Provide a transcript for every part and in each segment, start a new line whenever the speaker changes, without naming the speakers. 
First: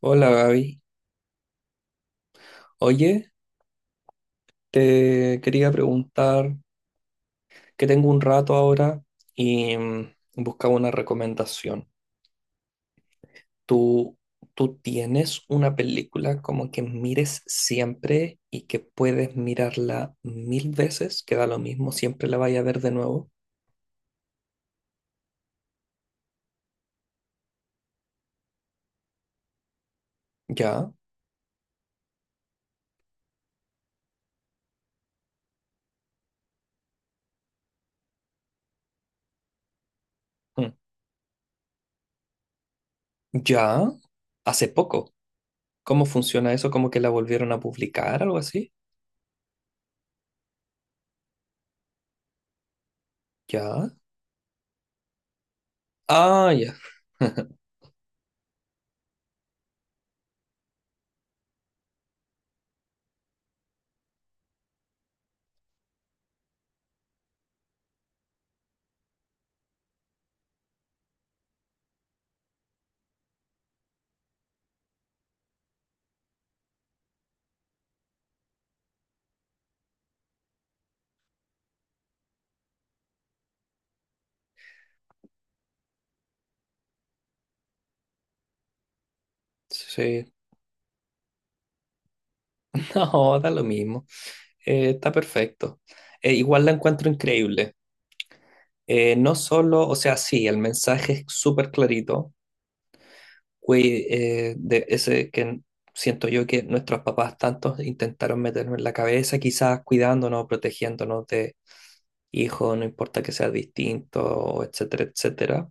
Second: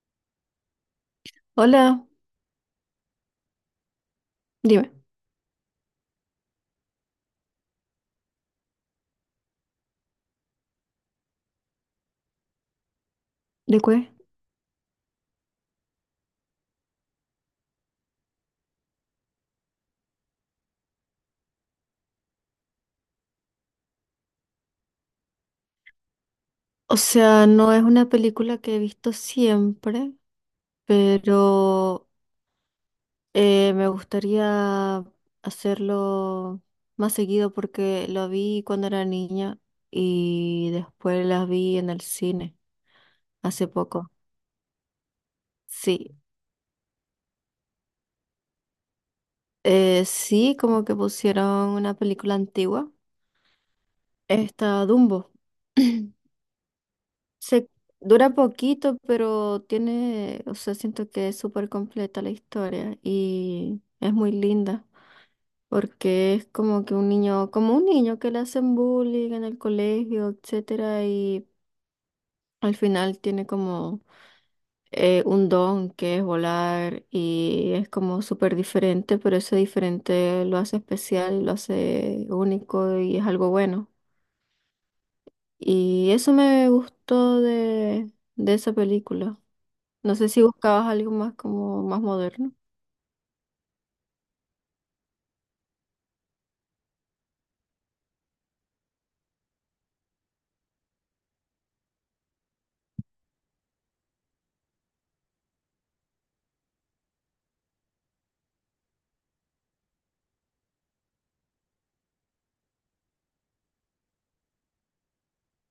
Hola Gaby.
Hola,
Oye,
dime,
te quería preguntar que tengo un rato ahora y buscaba una recomendación.
¿de qué?
¿Tú, tú tienes una película como que mires siempre y que puedes mirarla mil veces, que da lo mismo, siempre la vaya a ver de nuevo?
O sea, no es una película que he visto siempre,
¿Ya?
pero me gustaría hacerlo más seguido porque lo vi cuando era niña
Mm.
y después las vi en el cine hace
¿Ya?
poco.
¿Hace poco? ¿Cómo
Sí,
funciona eso? ¿Como que la volvieron a publicar, algo así?
sí, como que pusieron una película antigua,
¿Ya?
esta Dumbo.
Ah, ya.
Se dura poquito, pero tiene, o sea, siento que es súper completa la historia y es muy linda porque es como que un niño, como un niño que le hacen bullying en el colegio, etcétera, y al final tiene como un don que es volar y es como súper diferente, pero ese diferente lo hace especial, lo hace único y es algo bueno. Y eso me gustó de esa película. No
Sí.
sé si buscabas algo más como más moderno.
No, da lo mismo. Está perfecto. Igual la encuentro increíble. No solo, o sea, sí, el mensaje es súper clarito, güey, de ese que siento yo que nuestros papás tantos intentaron meternos en la cabeza, quizás cuidándonos, protegiéndonos de hijos, no importa que seas distinto, etcétera, etcétera.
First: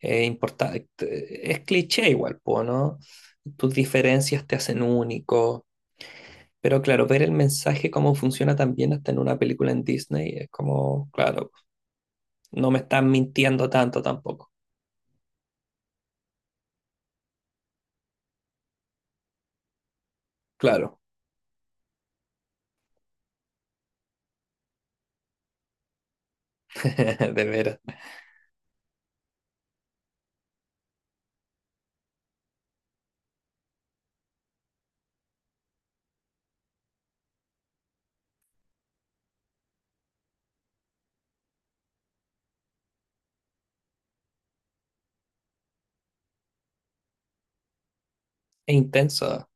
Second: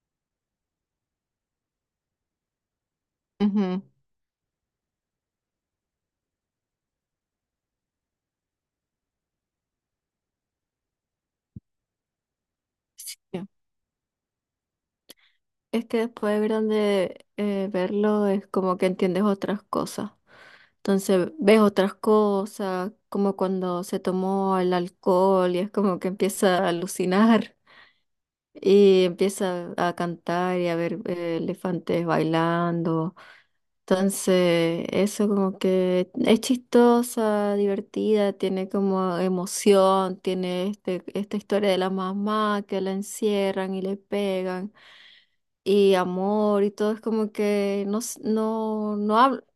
Importa, es cliché igual, po, ¿no? Tus
Ujú.
diferencias te hacen único. Pero claro, ver el mensaje, cómo funciona también hasta en una película en Disney, es como, claro, no me están
Sí.
mintiendo tanto tampoco.
Es que después de grande verlo es como que entiendes otras cosas.
Claro.
Entonces ves otras cosas, como cuando se tomó el alcohol y es como que empieza a
De
alucinar
veras.
y empieza a cantar y a ver elefantes bailando. Entonces, eso como que es chistosa, divertida, tiene como emoción, tiene este, esta historia de la mamá que la encierran y le pegan, y amor y todo, es como que no,
Es
no,
intenso.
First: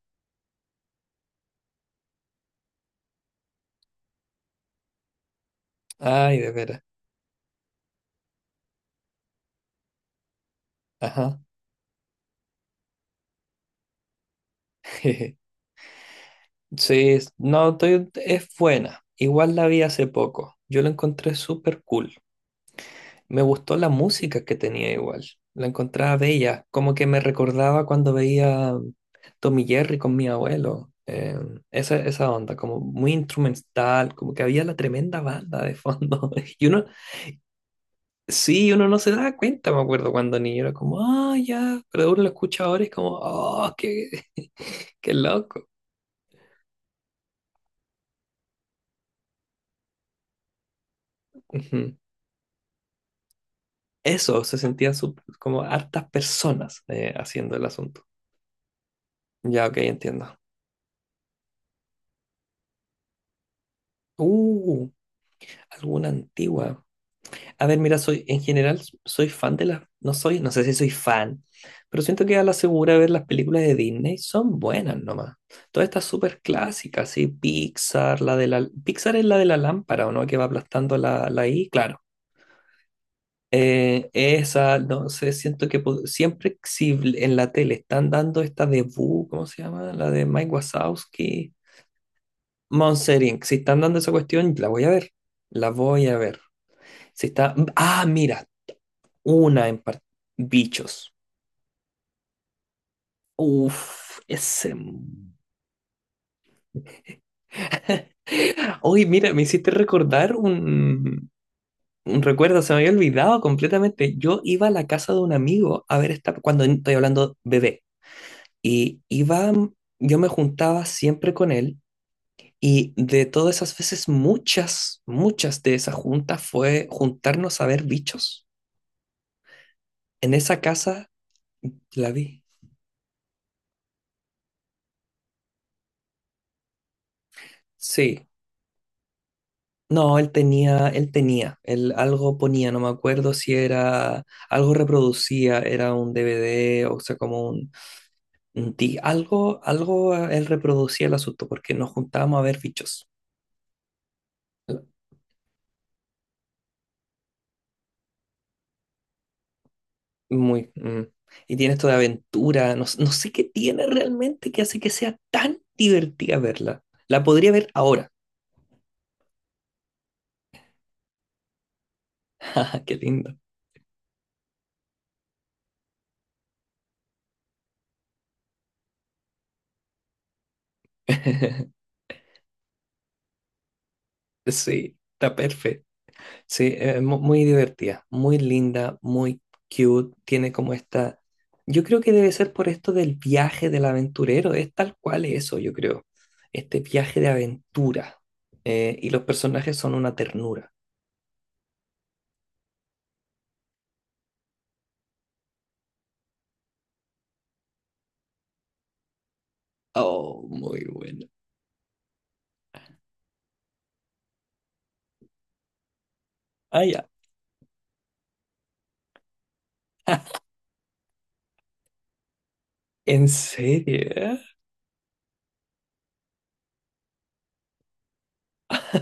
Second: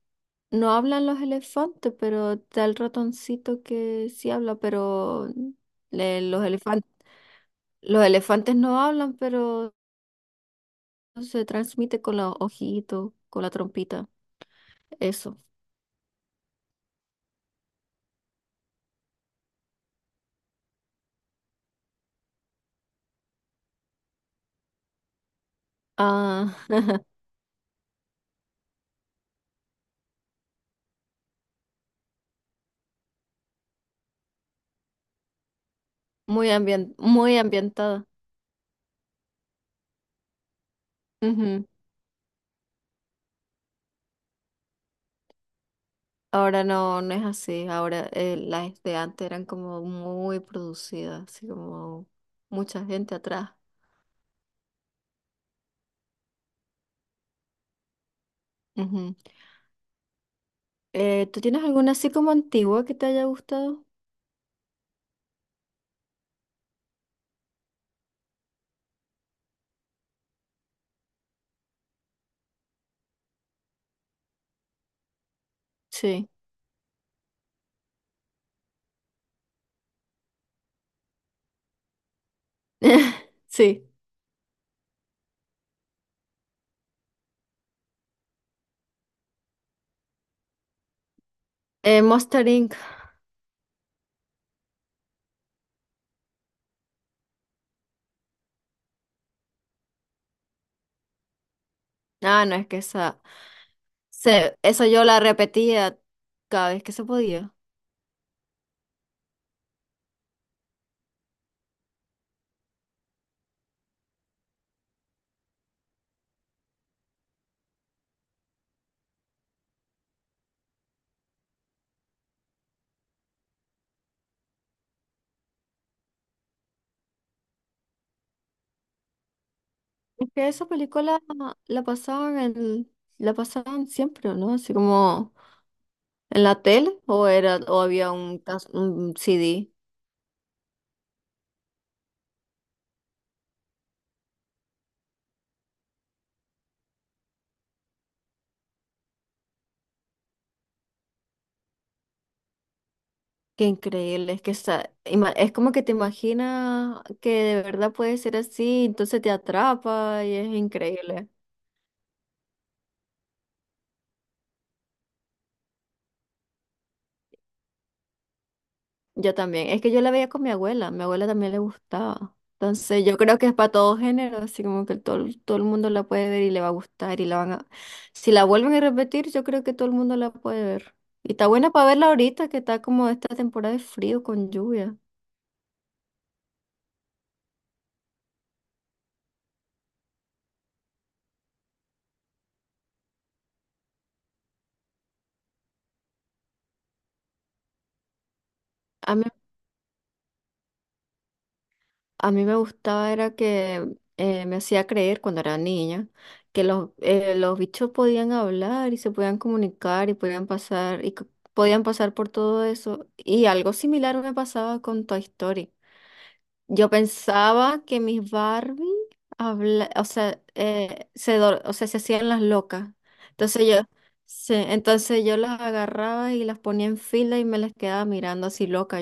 no hablan los elefantes, pero está el ratoncito que sí habla, pero le-
Ay,
los
de veras.
elefantes, los elefantes no hablan, pero
Ajá.
se transmite con los ojitos, con la trompita, eso.
Sí, no, es buena. Igual la vi hace poco. Yo la encontré súper cool. Me gustó la música que tenía igual. La encontraba
Ah,
bella. Como que me recordaba cuando veía Tommy Jerry con mi abuelo. Esa onda, como muy instrumental, como que había la tremenda banda de fondo. Y uno,
muy ambientada.
Sí, uno no se da cuenta, me acuerdo cuando niño era como, ah,
Ujú.
ya, pero uno lo escucha ahora y es como, oh, qué, loco.
Ahora no, no es así. Ahora las de antes eran como muy producidas, así
Ujú.
como mucha gente atrás.
Eso, se sentían como hartas personas haciendo el asunto.
Ujú.
Ya, ok, entiendo.
¿Tú tienes alguna así como antigua que te haya gustado?
Uh, alguna antigua. A ver, mira, soy, en general, soy fan de las, no soy, no sé si soy fan, pero siento que a la segura ver las películas de Disney son buenas nomás. Todas estas
Sí.
súper clásicas, sí, Pixar, Pixar es la de la lámpara, ¿o no? Que va aplastando la, I, claro.
Sí.
Esa, no sé, siento que siempre si bl- en la tele están dando esta de Boo, ¿cómo se llama? La de Mike Wazowski,
Monster Inc.
Monster Inc. Si están dando esa cuestión, la voy a ver. La voy a ver. Si está. Ah, mira, una en par- Bichos.
Ah, no, es que esa,
Uf, ese.
esa yo la repetía cada vez que se podía.
Oye, mira, me hiciste recordar un recuerdo, se me había olvidado completamente. Yo iba a la casa de un amigo a ver esta, cuando estoy hablando bebé. Y iba, yo me juntaba siempre con él y de todas esas veces, muchas, muchas de esas juntas fue juntarnos a ver bichos.
Es
En
que
esa
esa
casa
película la
la
pasaban
vi.
en, la pasaban siempre, ¿no? Así como ¿en la tele? ¿O era, o había
Sí.
un, un CD?
No, él tenía, él algo ponía, no me acuerdo si era, algo reproducía, era un DVD, o sea, como algo, él reproducía el asunto porque nos juntábamos a ver bichos.
Qué increíble, es que es como que te imaginas que de verdad puede ser así, entonces te atrapa y es
Muy. Mm.
increíble.
Y tiene esto de aventura. No, no sé qué tiene realmente que hace que sea tan divertida verla. La podría ver ahora.
Yo también, es que yo la veía con mi abuela también le gustaba.
Jaja, qué
Entonces yo
lindo.
creo que es para todo género, así como que todo, todo el mundo la puede ver y le va a gustar y la van a... Si la vuelven a repetir, yo creo que todo el mundo la puede ver. Y está buena para verla ahorita, que está como esta temporada de frío con
Sí,
lluvia.
está perfecto. Sí, muy divertida, muy linda, muy cute. Tiene como esta. Yo creo que debe ser por esto del viaje del aventurero. Es tal cual eso, yo creo. Este viaje de aventura. Y los personajes son una ternura.
A mí me gustaba era que me hacía creer cuando era niña que los bichos podían hablar y se podían comunicar y
Oh, muy bueno.
podían pasar por todo eso. Y algo similar me pasaba con Toy Story.
Ah,
Yo
ya.
pensaba que mis Barbie habla, o sea, o sea, se hacían las locas.
¿En
Entonces yo,
serio?
sí, entonces yo las agarraba y las ponía en fila y me las quedaba mirando así loca,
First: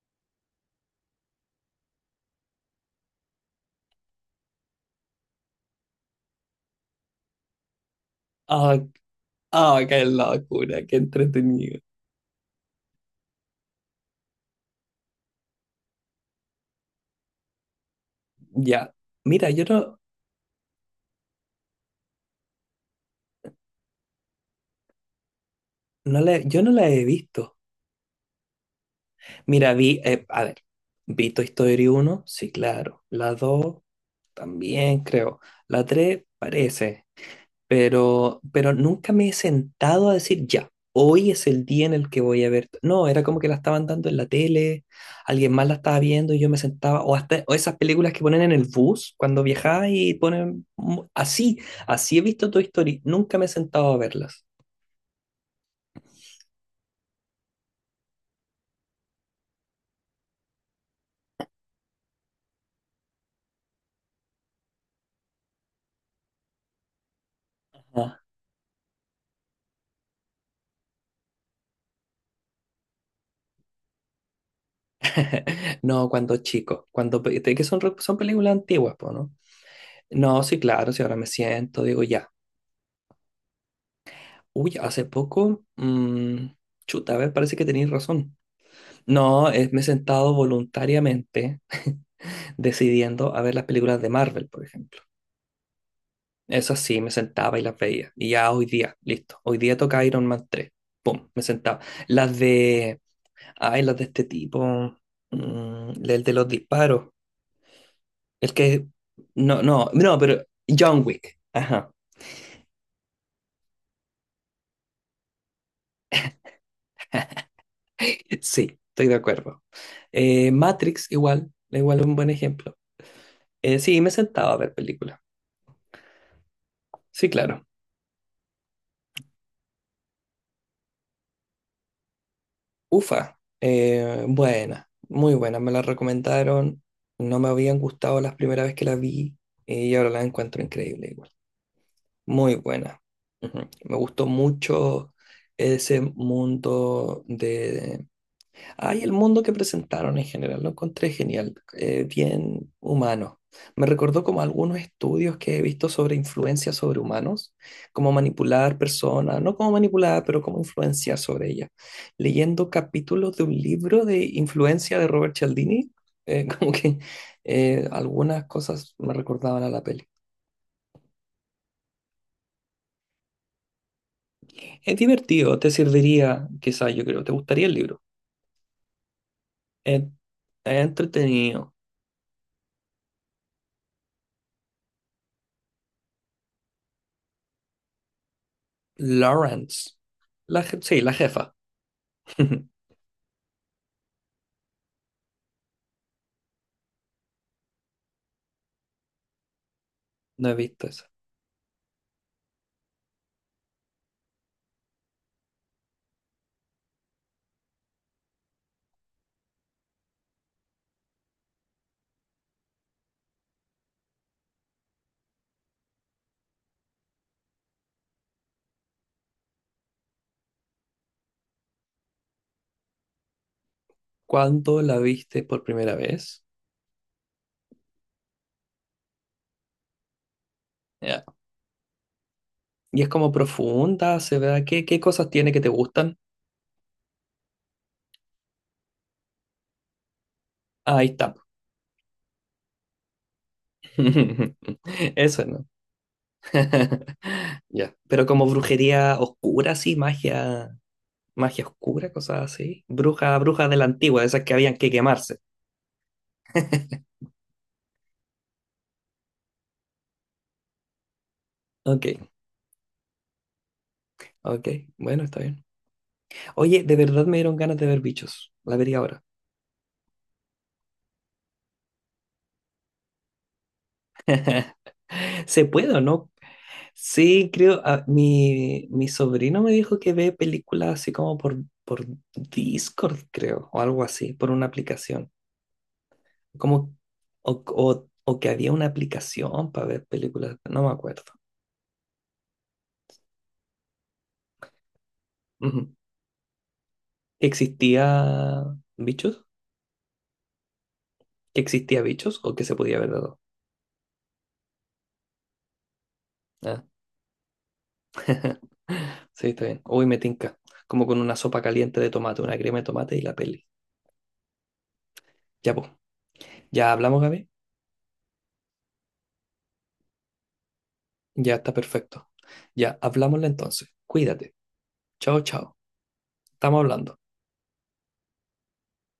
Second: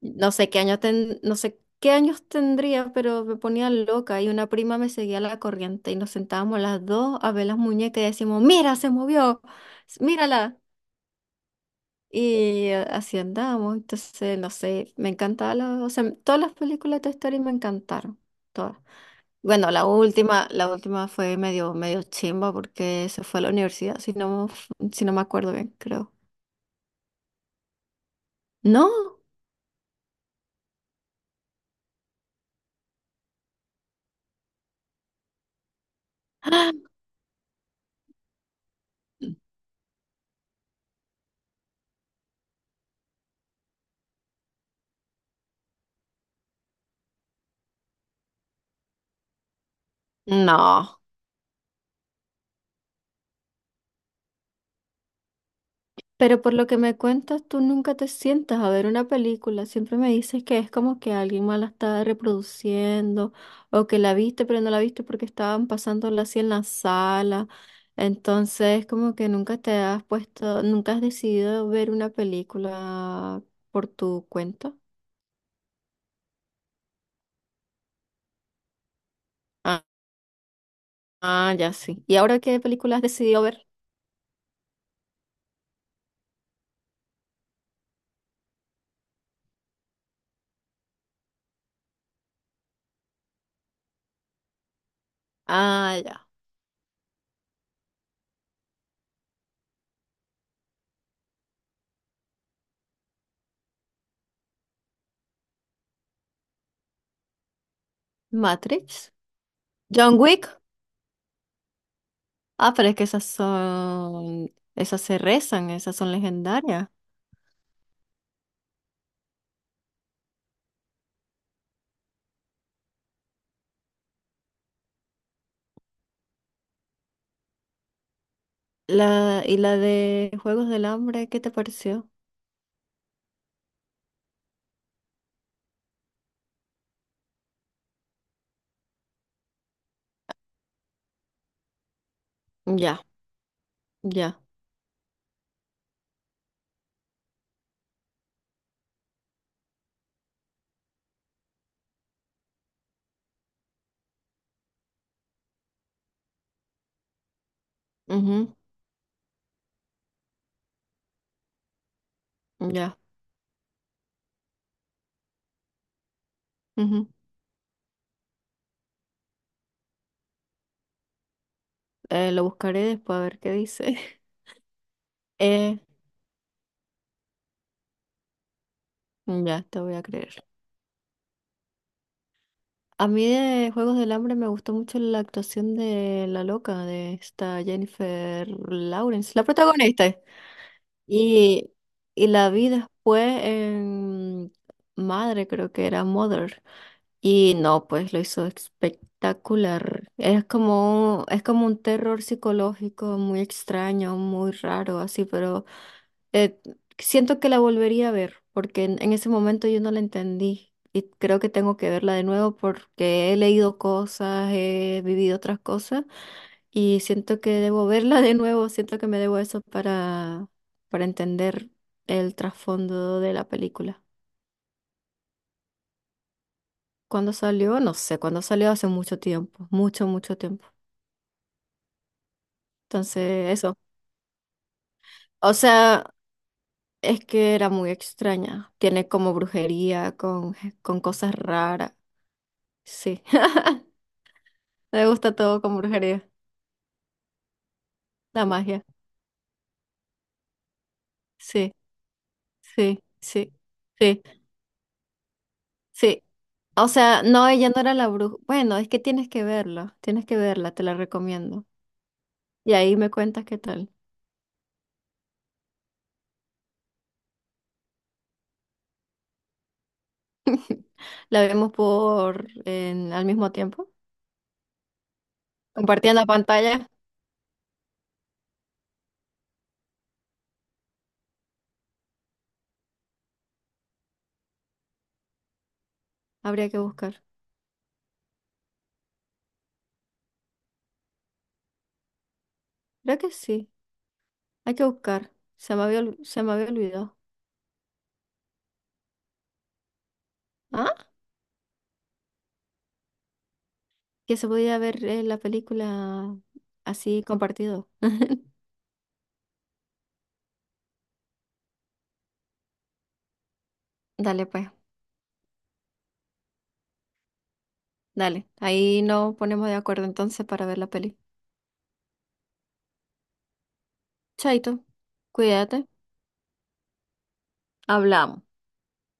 no sé qué años ten- no sé qué años tendría, pero me ponía loca y una prima me seguía la corriente y nos sentábamos las dos a ver las muñecas y decíamos,
Ah,
mira, se movió,
ah, qué
mírala.
locura, qué entretenido.
Y así andábamos. Entonces, no sé, me encantaba o sea, todas las películas de Toy Story me encantaron, todas.
Ya. Mira,
Bueno, la última fue medio, medio chimba porque se fue a la universidad, si no, si no me acuerdo bien, creo.
yo no la he visto.
No,
Mira, vi Toy Story 1, sí, claro. La 2 también creo. La 3 parece. Pero nunca me he sentado a decir, ya, hoy es el día en el que voy a ver. No, era como que la estaban dando en la tele, alguien más la estaba viendo y yo me sentaba, o hasta o esas películas que ponen en el bus cuando viajaba y ponen
no.
así, he visto Toy Story, nunca me he sentado a verlas.
Pero por lo que me cuentas, tú nunca te sientas a ver una película. Siempre me dices que es como que alguien más la está reproduciendo o que la viste pero no la viste porque estaban pasándola así en la sala.
Ah.
Entonces, como que nunca te has puesto, nunca has decidido ver una película por tu cuenta.
No, cuando chico, cuando que son, son películas antiguas, po, ¿no?
Ah,
No, sí, claro, si ahora me
ah, ya
siento, digo
sí. ¿Y
ya.
ahora qué película has decidido ver?
Uy, hace poco, chuta, a ver, parece que tenéis razón. No, me he sentado voluntariamente decidiendo a ver las películas de Marvel, por ejemplo.
Ah, ya.
Eso sí, me sentaba y las veía. Y ya hoy día, listo. Hoy día toca Iron Man 3. Pum, me sentaba. Las de... Ay, las de este tipo. El de los disparos. El que...
Matrix.
No, no, no,
John
pero
Wick.
John Wick. Ajá.
Ah, pero es que esas son, esas se rezan, esas son legendarias.
Sí, estoy de acuerdo. Matrix igual es un buen ejemplo. Sí, me sentaba a ver películas. Sí, claro.
La, y la de Juegos del Hambre, ¿qué te pareció?
Ufa, buena, muy buena, me la recomendaron, no me habían gustado las primera vez que la vi y ahora la encuentro increíble igual, muy buena.
Ya,
Ujú. Me gustó
ya,
mucho ese mundo. Ay, el mundo que presentaron en general lo encontré genial, bien humano. Me recordó como algunos estudios que he visto sobre influencia sobre humanos, cómo
ujú,
manipular personas, no cómo manipular, pero cómo influenciar sobre ellas. Leyendo
ya,
capítulos de un libro de influencia de Robert Cialdini, como que
ujú.
algunas cosas me recordaban a la peli.
Lo buscaré después a ver qué dice.
Es divertido, te
Eh,
serviría, quizás yo creo, te gustaría el libro.
ya, te voy
Es
a creer.
es entretenido.
A mí de Juegos del Hambre me gustó mucho la actuación de la loca, de esta Jennifer Lawrence, la
Lawrence,
protagonista.
sí, la jefa.
Y, y la vi después en Madre, creo que era Mother. Y no, pues lo hizo espectacular.
No he visto eso.
Es como un terror psicológico muy extraño, muy raro, así, pero eh, siento que la volvería a ver, porque en ese momento yo no la entendí. Y creo que tengo que verla de nuevo porque he leído cosas, he vivido otras cosas, y siento que debo verla de nuevo, siento que me debo eso para entender el trasfondo de la película.
¿Cuándo la viste por primera vez?
¿Cuándo salió? No sé, cuando salió hace mucho tiempo, mucho, mucho tiempo.
Ya. Y es como
Entonces, eso.
profunda, se ve. qué, cosas tiene
O
que te
sea,
gustan?
es que era muy extraña. Tiene como brujería,
Ah,
con
ahí
cosas
está.
raras. Sí. Me gusta
Eso
todo
no.
con brujería.
Ya. Pero como
La magia.
brujería oscura, sí, magia
Sí,
oscura, cosas así.
sí,
Bruja,
sí,
bruja de la antigua,
sí,
de esas que habían que quemarse.
sí. O sea, no, ella no era la bruja. Bueno, es que tienes que verla. Tienes que verla, te la recomiendo.
Ok,
Y ahí me cuentas qué tal.
ok. Bueno, está bien. Oye, de verdad me dieron ganas de ver bichos. La vería ahora.
La vemos por al mismo tiempo.
¿Se puede o
Compartiendo la
no?
pantalla.
Sí, creo, ah, mi sobrino me dijo que ve películas así como por Discord, creo, o algo así, por una aplicación.
Habría
Como,
que buscar.
o que había una aplicación para ver películas, no me acuerdo.
Creo que sí. Hay que buscar. Se me
Ujú.
había, se me había olvidado.
¿Existía Bichos?
Ah,
¿Que existía Bichos o que se podía ver de dos?
que se podía ver la película
Ah,
así compartido.
sí, está bien. Uy, me tinca. Como con una sopa caliente de tomate, una crema de tomate y la peli.
Dale, pues,
Ya, pues. ¿Ya hablamos, Gaby?
dale. Ahí nos ponemos de acuerdo entonces para ver la peli.
Ya está perfecto. Ya, hablámosle entonces. Cuídate.
Chaito,
Chao, chao.
cuídate.
Estamos hablando.
Hablamos.